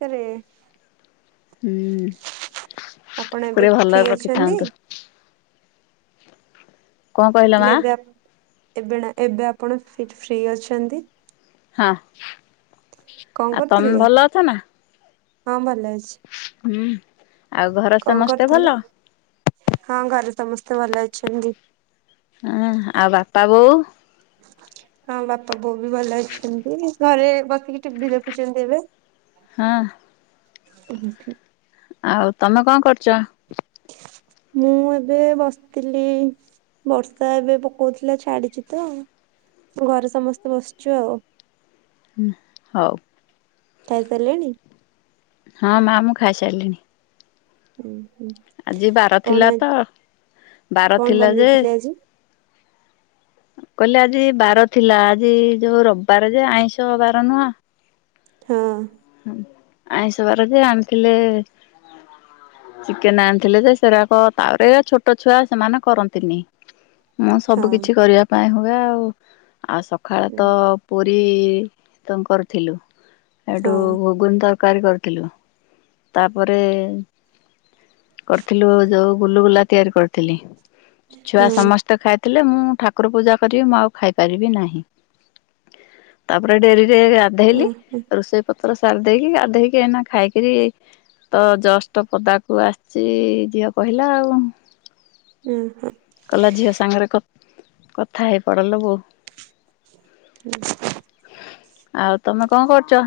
ସାରେ ହୁଁ ଆପଣ ଟିକେ ଏବେ ଭଲରେ ଫ୍ରି ଅଛନ୍ତି? ରଖିଥାନ୍ତୁ କଣ କହିଲ ମା ହେଲେ ଏବେ ଏବେ ନା ଏବେ ଆପଣ ଫ୍ରି ଅଛନ୍ତି। ହଁ। କଁ ଆଉ ତମେ କରୁଥିଲେ, ଭଲ ଅଛ ନା ହଁ ଭଲ ଅଛି। ଆଉ ଘରେ କଁ ସମସ୍ତେ ଭଲ କରିଥିଲେ? ହଁ ଘରେ ସମସ୍ତେ ଭଲ ଅଛନ୍ତି। ଆଁ ଆଉ ବାପା, ବୋଉ। [unintelligible] ହଁ ବାପା ବୋଉ ବି ଭଲ ଅଛନ୍ତି, ଘରେ ବସିକି ଟିଭି ଦେଖୁଛନ୍ତି ଏବେ। ହଁ। ଏଇଠି। ଆଉ ତମେ କଣ କରୁଛ? ମୁଁ ଏବେ ବସିଥିଲି। ବର୍ଷା ଏବେ ପକଉଥିଲା ଛାଡିଛି ତ ଘରେ ସମସ୍ତେ ବସିଛୁ ଆଉ। ଉଁ ହଉ। ଖାଇସାରିଲେଣି? ହଁ ମା ମୁଁ ଖାଇସାରିଲିଣି। ଉଁ ହୁଁ ଆଜି ବାର ଥିଲା କଣ ତ ଆଜି ବାର କଣ ଥିଲା ଯେ ବନେଇଥିଲେ ଆଜି? କହିଲେ ଆଜି ବାର ଥିଲା ଆଜି ଯୋଉ ରବିବାର ଯେ ଆଇଁଷ ବାର ନୁହଁ। ହଁ। ଆଇଁଷ ବାର ଯେ ଆଣିଥିଲେ ଚିକେନ ଆଣିଥିଲେ ଯେ ସେରାକ ତାରେ ଛୋଟ ଛୁଆ ସେମାନେ କରନ୍ତିନି। ମୁଁ ହଁ ସବୁ କିିଛି କରିବା ପାଇଁ ହୁଏ ଆଉ ଆଉ ସକାଳେ ହଁ ତ ପୁରୀ କରଥିଲୁ। ହଁ। ଘୁଗୁନ ତରକାରୀ କରିଥିଲୁ, ତାପରେ କରିଥିଲୁ ଯୋଉ ଗୁଲୁଗୁଲା ତିଆରି କରିଥିଲି, ଛୁଆ ହଁ ସମସ୍ତେ ଖାଇ ଥିଲେ, ମୁଁ ଠାକୁର ପୂଜା କରିବି ମୁଁ ଆଉ ଖାଇପାରିବି ନାହିଁ। ତାପରେ ଡେରିରେ ଗାଧେଇଲି ରୋଷେ ପତ୍ର ସାର ଦେଇକି ଗାଧେଇ ଏନା ଖାଇକିରି ତ ଜଷ୍ଟ ପଦାକୁ ଆସିଛି ଝିଅ କହିଲା ଆଉ। ଉଁ ହିଁ କଲା ଝିଅ ସାଙ୍ଗରେ କଥା ହେଇ ପଡଲ ବୋଉ। [unintelligible] ଆଉ ତମେ କଣ କରୁଛ?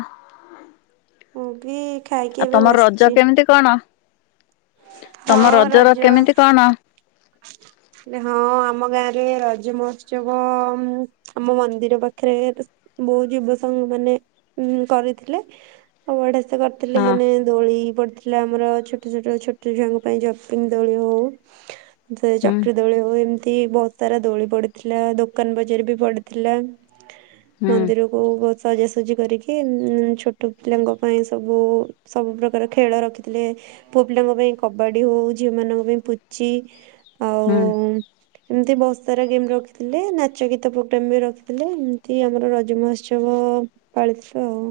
ମୁଁ ଭି ଆଉ ତମ ରଜ କେମିତି କଣ ହଁ ତମ ରଜର ରଜ କେମିତି କଣ। ହଁ ଆମ ଗାଁରେ ରଜ ମହୋତ୍ସବ ଆମ ମନ୍ଦିର ପାଖରେ ବହୁ ଯୁବ ସଂଙ୍ଗ ମାନେ ଉ କରିଥିଲେ। ଆଉ ବଢିଆ ସେ କରିଥିଲେ ହଁ ମାନେ ଦୋଳି ପଡିଥିଲା ଆମର ଛୋଟ ଛୋଟ ଛୋଟ ଛୁଆଙ୍କ ପାଇଁ ଜପିଙ୍ଗ ଦୋଳି ହଉ ହୁଁ [unintelligible] ଦୋଳି ଉ ଏମିତି ବହୁତ ସାରା ଦୋଳି ପଡିଥିଲା ଦୋକାନ ବଜାର ବି ପଡିଥିଲା। ହୁଁ ମନ୍ଦିରକୁ ହୁ ବହୁ ସଜାସଜି କରିକି ଉ ଛୋଟ ପିଲାଙ୍କ ପାଇଁ ସବୁ ସବୁ ପ୍ରକାର ଖେଳ ରଖି ଥିଲେ ପୁଅ ପିଲାଙ୍କ ପାଇଁ କବାଡି ହଉ ଝିଅ ମାନଙ୍କ ପାଇଁ ପୁଚି ଆଉ ହୁଁ। ଏମିତି ବହ୍ ସାରା ଗେମ୍ ରଖିଥିଲେ ନାଚ ଗୀତ ପ୍ରୋଗ୍ରାମ ବି ରଖିଥିଲେ ଏମିତି ଆମର ରଜମହୋଶ୍ଚ ଚବ ପାଳିଥିଲୁ ଆଉ।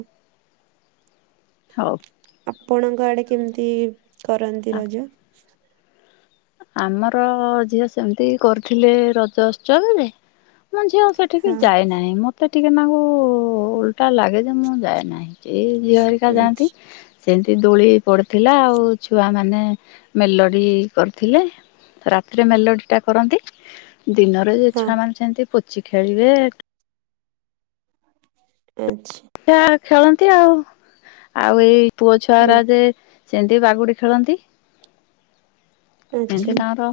ହଉ। ଆପଣଙ୍କ ଆଡେ କେମିତି କରନ୍ତି ରଜ। ଆମର ଝିଅ ସେମିତି କରିୁଥିଲେ ରଜ ଉତ୍ସବରେ ମୋ ଝିଅ ସେଠି କି ହଁ ଯାଏନାହିଁ ମୋତେ ଟିକେ ନାଗୁ ଓଲଟା ଲାଗେ ଯେ ମୁଁ ଯାଏ ନାହିଁ। ଏଇ ଝିଅ ହରିକା ଯାଆନ୍ତି। ଆଛା ସେମିତି ଦୋଳି ପଡିଥିଲା ଆଉ ଛୁଆ ମାନେ ମେଲଡି କରି ଥିଲେ ରାତିରେ ମେଲୋଡ଼ିଟା କରନ୍ତି ଦିନରେ ଯେ ହଁ ଛୁଆମାନେ ଛନ୍ତି ପୂଚି ଖେଳିବେ [unintelligible] ସେ ଆ ଖେଳନ୍ତି ଆଉ ଆଉ ଏଇ ପୁଅ ହୁଁ ଛୁଆର ଯେ ସେମିତି ବାଗୁଡି ଖେଳନ୍ତି ଆଛା ଏମିତି ତାଙ୍କର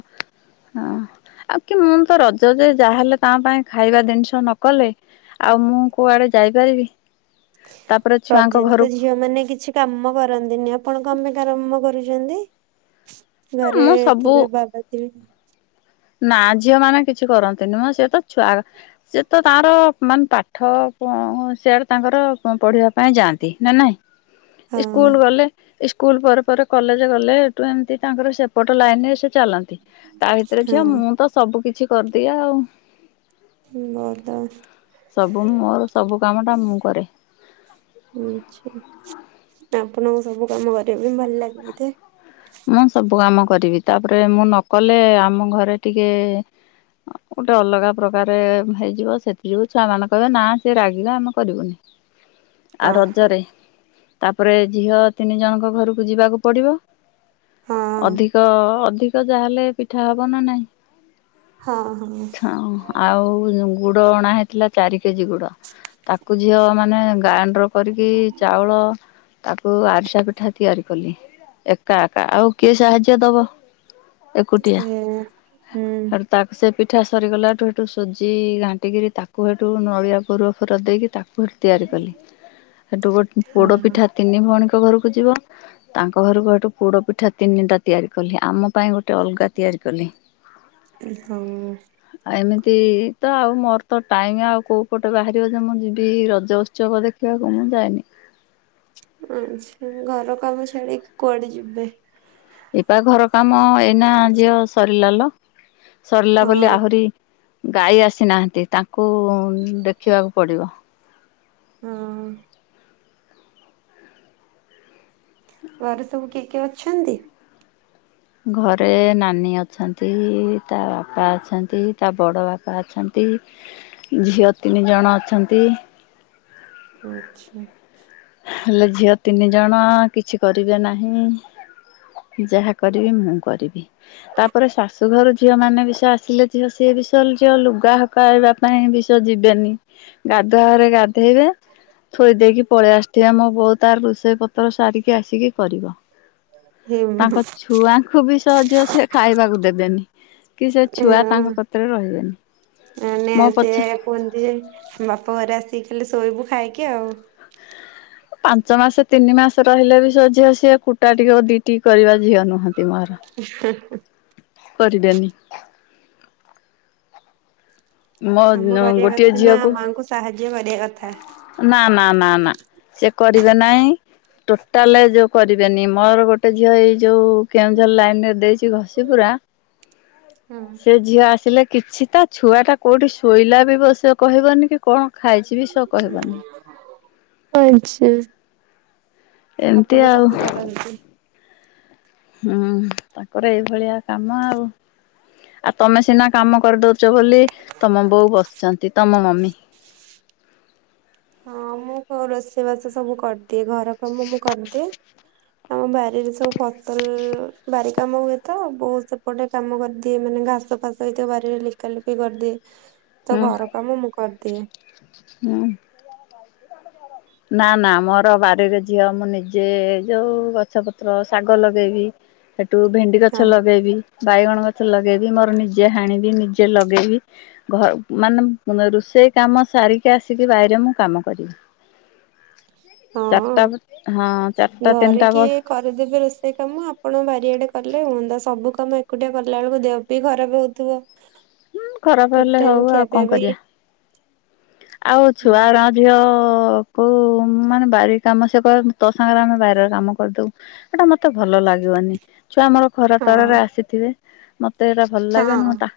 ହଁ ଆଉ କି ମୁଁ ତ ରଜ ଯେ ଯାହାଲେ ତା ପାଇଁ ଖାଇବା ଜିନିଷ ନ କଲେ ଆଉ ମୁଁ କୁଆଡ଼େ ଯାଇପାରିବି। ତାପରେ ଛୁଆଙ୍କ ରଜ ରେ ତ ଘରକୁ ଝିଅ ମାନେ କିଛି କାମ କରନ୍ତିନି ଆପଣ କଣ ପାଇଁ କାମ କରୁଛନ୍ତି। ଘରେ ମୁଁ ସବୁ ଥିବେ ବାବା ଥିବେ ନା ଝିଅ ମାନେ କିଛି କରନ୍ତିନି ମ ସେ ତ ଛୁଆ ସେ ତ ତାର ମାନେ ପାଠ ପ ସିଆଡ଼େ ତାଙ୍କର ପଢ଼ିବା ପାଇଁ ଯାଆନ୍ତି ନା ନାହିଁ। ହଁ ଏ ସ୍କୁଲ ଗଲେ। ଏ ସ୍କୁଲ ପରେ ପରେ କଲେଜ ଗଲେ ଏଠୁ ଏମିତି ତାଙ୍କର ସେପଟ ଲାଇନ ରେ ସେ ଚାଲନ୍ତି ତା ଭି ହଁ ଝିଅ ମୁଁ ତ ସବୁ କିିଛି କରିଦିଏ ଆଉ। [unintelligible] ସବୁ ମୋର ସବୁ କାମଟା ମୁଁ କରେ। ଆଛା ଆପଣଙ୍କୁ ସବୁ କାମ କରିବ ପାଇଁ ଭଲ ଲାଗେ ବଧେ। ମୁଁ ସବୁ କାମ କରିବି ତାପରେ ମୁଁ ନକଲେ ଆମ ଘରେ ଟିକେ ଗୋଟେ ଅଲଗା ପ୍ରକାର ହେଇଯିବ ସେଥି ଯୋଗୁ ଛୁଆ ମାନେ କହିବେ ନା ସେ ରାଗିଲା ଆମେ କରିବୁନି। ଆଉ ଅ ରଜରେ ତାପରେ ଝିଅ ତିନି ଜଣଙ୍କ ଘରକୁ ଯିବାକୁ ପଡିବ। ହଁ ଅଧିକ ଅଧିକ ଯାହଲେ ପିଠା ହବ ନା ନାଇଁ। ହଁ ହଁ। ହଁ ଆଉ ଗୁଡ ଅଣା ହେଇଥିଲା ଚାରି କେଜି ଗୁଡ। ତାକୁ ଝିଅ ମାନେ ଗାଣ୍ଡ ରୁ କରିକି ଚାଉଳ ତାକୁ ଆରିସା ପିଠା ତିଆରି କଲି ଏକା। ଏକା ଆଉ କିଏ ସାହାଯ୍ୟ ଦବ ଏକୁଟିଆ ସେ ହୁଁ ହେ ତାକୁ ସେ ପିଠା ସରିଗଲାଠୁ ହେଟୁ ସୁଜି ଘାଣ୍ଟିକିରି ତାକୁ ହେଠୁ ନଳିଆ ପୋରୁଅ ଫୋର ଦେଇକି ତାକୁ କୁ ତିଆରି କଲି ହେଠୁ ଗୋଟେ ହଁ ପୋଡ଼ପିଠା ତିନି ଭଉଣୀଙ୍କ ଘରକୁ ଯିବ ତାଙ୍କ ଘରକୁ ଏଠୁ ପୋଡ ପିଠା ତିନିଟା ତିଆରି କଲି ଆମ ପାଇଁ ଗୋଟେ ଅଲଗା ତିଆରି କଲି। ହଁ ଆଉ ଏମିତି ତ ଆଉ ମୋର ତ ଟାଇମ ଆଉ କୋଉ ପଟେ ବାହାରିବ ଯେ ମୁଁ ଯିବି ରଜ ଉତ୍ସବ ଦେଖି। ସେ କନ ଯାଇନି। ଆଛା ଘର କାମ ଛାଡିକି କୁଆଡେ ଯିବେ। ଏ ପା ଘର କାମ ଏଇନା ଝିଅ ସରିଲାଲ। ସରିଲା ହଁ ବୋଲି ଆହୁରି ଗାଈ ଆସିନାହାନ୍ତି ତାଙ୍କୁ ଦେଖିବାକୁ ପଡିବ। ହଁ। ଘରେ ସବୁ କିଏ କିଏ ଅଛନ୍ତି। ଘରେ ନାନୀ ଅଛନ୍ତି ତା ବାପା ଅଛନ୍ତି ତା ବଡ଼ ବାପା ଅଛନ୍ତି। ଝିଅ ତିନି ଜଣ ଅଛନ୍ତି। ଆଛା। ହେଲେ ଝିଅ ତିନି ଜଣ କିଛି କରିବେ ନାହିଁ। ଯାହା କରିବି ମୁଁ କରିବି ତାପରେ ଶାଶୁଘରୁ ଝିଅ ମାନେ ବିଷ ଆସିଲେ ଝିଅ ସିଏ ବିଷ ଝିଅ ଲୁଗା ହକାଇବା ପାଇଁ ବିଷ ଯିବେନି। ଗାଧୁଆଘରେ ଗାଧେଇବେ ଥୋଇ ଦେଇକି ପଳେଇ ଆସ ସେ ମୋ ବୋଉ ତାର ରୋଷେଇ ପତ୍ର ସାରିକି ଆସିକି କରିବ। ହେ ତାଙ୍କ ଛୁଆଙ୍କୁ ବି ସହଜ ସେ ଖାଇବାକୁ ଦେବେନି। କି ସେ ଛୁଆ ତାଙ୍କ କତିରେ ରହିବେନି। ମାନେ ମୋ ସେ ପଛେ କୁହନ୍ତି ଯେ ବାପା ଘରେ ଆସିକି ଖାଲେ ଶୋଇବୁ ଖାଇକି ଆଉ। ପାଞ୍ଚ ମାସ ତିନି ମାସ ରହିଲେ ବି ସେ ଝିଅ ସିଏ କୁଟା ଟିକେ ଦିଟି କରିବା ଝିଅ ନୁହଁନ୍ତି ମୋର। ହ। କରିବେନି। ମୋ କାମ କରିବା ଗୋଟିଏ କଥା ନା ଝିଅକୁ ମାଆଙ୍କୁ ସାହାଯ୍ୟ କରିବା କଥା। ନା ନା ନା ନା ସେ କରିବେ ନାଇଁ। ଟୋଟାଲ ଯୋଉ କରିବେନି ମୋର ଗୋଟେ ଝିଅ ଏଇ ଯୋଉ କେଉଁଝର ଲାଇନ ରେ ଦେଇଛି ଘଷି ପୁରା ସେ ଝିଅ ଆସିଲେ କିଛି ତା ଛୁଆଟା କୋଉଠି ଶୋଇଲା ବି ବ ସେ କହିବନି କି କଣ ଖାଇଛି ବି ସ କହିବନି। ଆଛା। ଏମିତି ଆପଣ ଆଉ ସବୁ କରନ୍ତି। ହୁଁ ତାଙ୍କର ଏଇଭଳିଆ କାମ ଆଉ। ଆଉ ତମେ ସିନା କାମ କରିଦଉଛ ବୋଲି ତମ ବୋଉ ବସିୁଛନ୍ତି ତମ ମମି। ହଁ ମୁଁ କ ରୋଷେଇ ବାସ ସବୁ କରିଦିଏ ଘର କାମ ମୁଁ କରିଦିଏ। ଆମ ବାରିରେ ସବୁ ଫସଲ୍ ବାରି କାମ ହୁଏ ତ ବୋଉ ସେପଟେ କାମ କରିଦିଏ ମାନେ ଘାସ ଫାସ ସେଇ ତ ବାରିରେ ଲେଖା ଲେଖି କରିଦିଏ ତ ହୁଁ ଘର କାମ ମୁଁ କରିଦିଏ। ହୁଁ। ନା ନା ମୋର ବାରିରେ ଝିଅ ମୁଁ ନିଜେ ଯୋଉ ଗଛପତ୍ର ଶାଗ ଲଗେଇବି। ସେଠୁ ଭେଣ୍ଡି ହଁ ଗଛ ଲଗେଇବି। ବାଇଗଣ ଗଛ ଲଗେଇବି ମୋର ନିଜେ ହାଣିବି ନିଜେ ଲଗେଇବି। ଘ ମାନେ ମା ରୋଷେଇ କାମ ସାରି ଫେଏ ଆସିକି ବାଇରେ ମୁଁ କାମ କରି ହଁ। ଚାରିଟା ହଁ ଚାରିଟା ଘରେ ତିନିଟା କିଏ ବଳ। କରିଦେବେ ରୋଷେଇ କାମ ଆପଣ ବାରିଆଡେ କଲେ ହୁଅନ୍ତା ସବୁ କାମ ଏକୁଟିଆ କଲା ବେଳକୁ ଦେହ ବି ଖରାପ ହଉଥିବ। ଖରାପ ଠିକ ହେଲେ ହଉ ଟାଇମ ଖିଆ ଆଉ ପିଆ କଣ ବି କରିଆ ଆଉ ଛୁଆ ହୁଁ, ଏରା ଝିଅ କୋଉ ମାନେ ବାରି କାମ ସେ କରନ୍ତି ତୋ ସାଙ୍ଗରେ ଆମେ ବାରିରେ କାମ କରିଦଉ। ଏଇଟା ମତେ ଭଲ ଲାଗିବନି ଛୁଆ ମୋର ଖରା ହଁ ତରା ରେ ଆସିଥିବେ ମତେ ଏଇରା ଭଲ ଲାଗେନି ହଁ। ମୋତା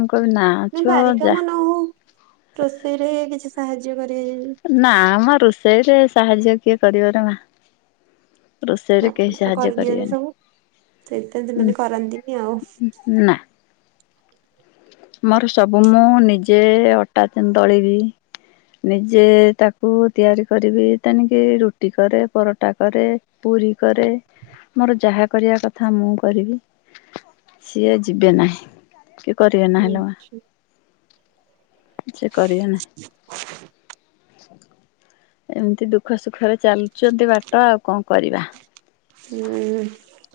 ମୁଁ କଇବି ନା ନାଇଁ ଛୁଆ ବାରି ଯା କାମ ନ ହଉ ରୋଷେଇରେ କିଛି ସାହାଯ୍ୟ କରିବେ ଯଦି। ନା ମ ରୋଷେଇ ରେ ସାହାଯ୍ୟ କିଏ କରିବ ନା ମା। ରୋଷେଇରେ କେହି ଆପଣ ତ ସାହାଯ୍ୟ କରିଦିଅନ୍ତି ସବୁ କରିବେନି ସେଇଥି ଦିନେନି କରନ୍ତିନି ଆଉ। ନା। ମୋର ସବୁ ମୁଁ ନିଜେ ଅଟା ତିନ ଡଳିବି ନିଜେ ତାକୁ ତିଆରି କରିବି ତେନିକି ରୁଟି କରେ ପରଟା କରେ। ପୁରୀ କରେ ମୋର ଯାହା କରିବା କଥା ମୁଁ କରିବି। ସିଏ ଯିବେ ନାହିଁ କି କରିବେ ନାହିଁ ଲୋ ମା। ଆଚ୍ଛା। ଛେ କରିିବେ ନା ଏମିତି ଦୁଃଖ ସୁଖରେ ଚାଲଚନ୍ତି ବାଟ ଆଉ କଁ କରିବା? ହୁଁ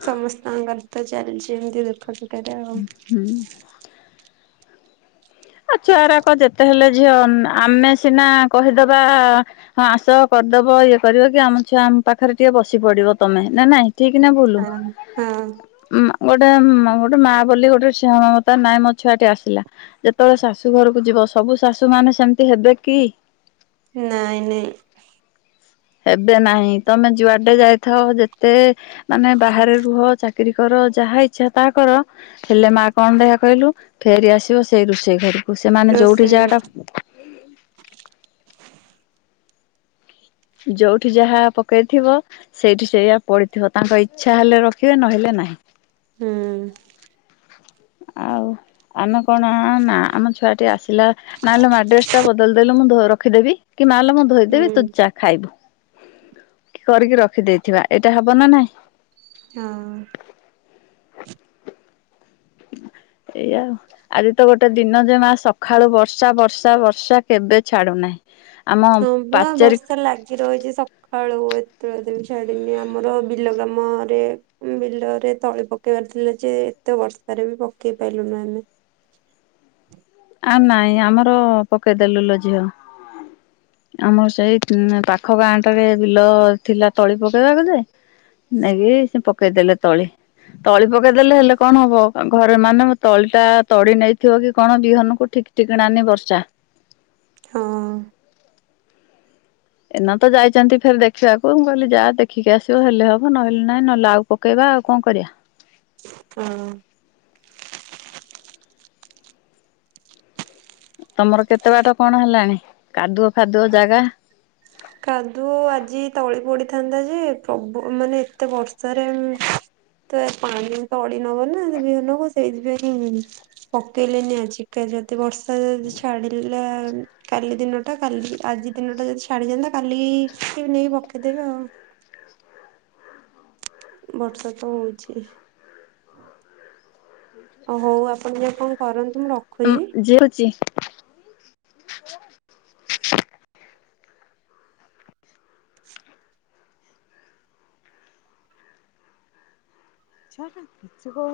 ସମସ୍ତଙ୍କର ତ ଚାଲିଚି ଏମତି ଦୁଃଖ ସୁଖରେ ଆଉ। ହୁଁ। ଆ ଛୁଆରାକ ଯେତେ ହେଲେ ଝିଅ ଆମ ଆମେ ସିନା କହିଦେବା ହଁ ଆସ କରିଦବ ଇଏ କରିବ କି ଆମ ଛୁଆ ଆମ ପାଖରେ ଟିକେ ବସି ପଡିବ ତମେ ନା ନାଇଁ? ଠିକ୍ ନା ବୁଲୁ? ହଁ ହଁ ଉଁଆଁ ଗୋଟା ମ ଗୋଟେ ମାଆ ବୋଲି ଗୋଟେ ସେହ ମମତା ନାଇ ମୋ ଛୁଆଟି ଆସିଲା ଯେ ତ ବେଳେ ଶାଶୁ ଘରକୁ ଯିବ ସ ସବୁ ଶାଶୁ ମାନେ ସେମତି ହେବେ କି? ନାଇଁ ନାଇଁ। ହେବେ ନାହିଁ। ତମେ ଯୁଆଡେ ଯାଇଥାଅ ଯେତେ ମାନେ ବାହାରେ ରୁହ ଚା କିରି କର ଯାହା ଇଚ୍ଛା ତାହା କର ହେଲେ ମା କଣ ଦେହା କହିଲୁ ଫେରି ଆସିବ ସେଇ ରୋଷେଇ ଘରୁ। ରୋଷେଇ ଘରେ। ଯୋଉଠି ଯାହା ପକେଇଥିବ ସେଇଠି ସେଇଆ ପଡିଥିବ ତାଙ୍କ ଇଚ୍ଛା ହେଲେ ରଖିବେ ନହେଲେ ନାହିଁ। ହୁଁ। ଆଉ ଆମେ କଣ ଆ ହଁ ନା ଆମ ଛୁଆଟି ଆସିଲା ନାଇଲୋ ମା ଡ଼୍ରେସ ଟା ବଦଳି ଦେଲେ ମୁଁ ଧୋ ର ରଖିଦେବି। କି ମାଲୋ ମୁଁ ଧୋଇଦେବି ତୁ ହୁଁ ଚା ଖାଇବୁ କି କରିକି ରଖିଦେଇଥିବା ଏଇଟା ହବ ନା ନାଇଁ? ହଁ। ଏଇୟା ଆଉ ଆଜି ତ ଗୋଟେ ଦିନ ଯେମା ସଖାଳୁ ବର୍ଷା ବର୍ଷା ବର୍ଷା କେବେ ଛାଡୁନାହିଁ। ଆମ ହଁ ବା ପାଚେରୀ ବର୍ଷା ଲାଗି ରହିଚି ସ ଖାଳୁ ଏତବେଳଦେ ଛାଡିନି ଆମର ବିଲ କାମ ରେ ବିଲରେ ତଳି ପକେଇବାର ଥିଲା ଯେ ଏତେ ବର୍ଷାରେ ବି ପକେଇ ପାଇଲୁନୁ ଆମେ। ଆ ନାଇଁ ଆମର ପକେଇଦେଲୁ ଲୋ ଝିଅ। ଆମର ସେଇ ଉମ ପାଖ ଗାଁ ଟାରେ ବିଲ ଥିଲା ତଳି ପକେଇବାକୁ ଯେ ନେଇକି ସେ ପକେଇଦେଲେ ତଳି। ତଳି ପକେଇଦେଲେ ହେଲେ କଣ ହବ ଘରେ ମାନ ତଳି ଟା ତଡି ନେଇଥିବ କି କଣ ବିହନକୁ ଠିକ୍ ଟିକଣା ନି ବର୍ଷା। ହଁ। ଏନା ତ ଯାଇଚନ୍ତି ଫେରେ ଦେଖିବାକୁ ମୁଁ କହିଲି ଯା ଦେଖିକି ଆସିବ ହେଲେ ହବ ନହଲେ ନାଇଁ ନହେଲେ ଆଉ ପକେଇବା ଆଉ କଁ କରିବା। ହଁ। ତମର କେତେ ବାଟ କଣ ହେଲାଣି? କାଦୁଅ ଫାଦୁଅ ଜାଗା। କାଦୁଅ ଆଜି ତଳି ପଡିଥାନ୍ତା ଯେ ପ୍ରବ ମାନେ ଏତେ ବର୍ଷାରେ ଉମ ତଏ ପାଣି ତଢ଼ି ନବନା ସେ ବିହ ନବ ସେଇଥି ପାଇଁ ପକେଇଲେନି ଆଜି କାଲି ଯଦି ବର୍ ଯଦି ଛାଡିଲା କାଲି ଦିନଟା କାଲି ଆଜି ଦିନଟା ଯଦି ଛାଡି ଯାଆନ୍ତା। କାଲି କିଛି ନେଇକି ପକେଇଦେବେ ଆଉ। ବର୍ଷା ତ ହଉଚି ହଉ ଆପଣ ଯା କଣ କରନ୍ତୁ ମୁଁ ରଖୁଚି। ଯେ ହୋଉଚି। [unintelligible]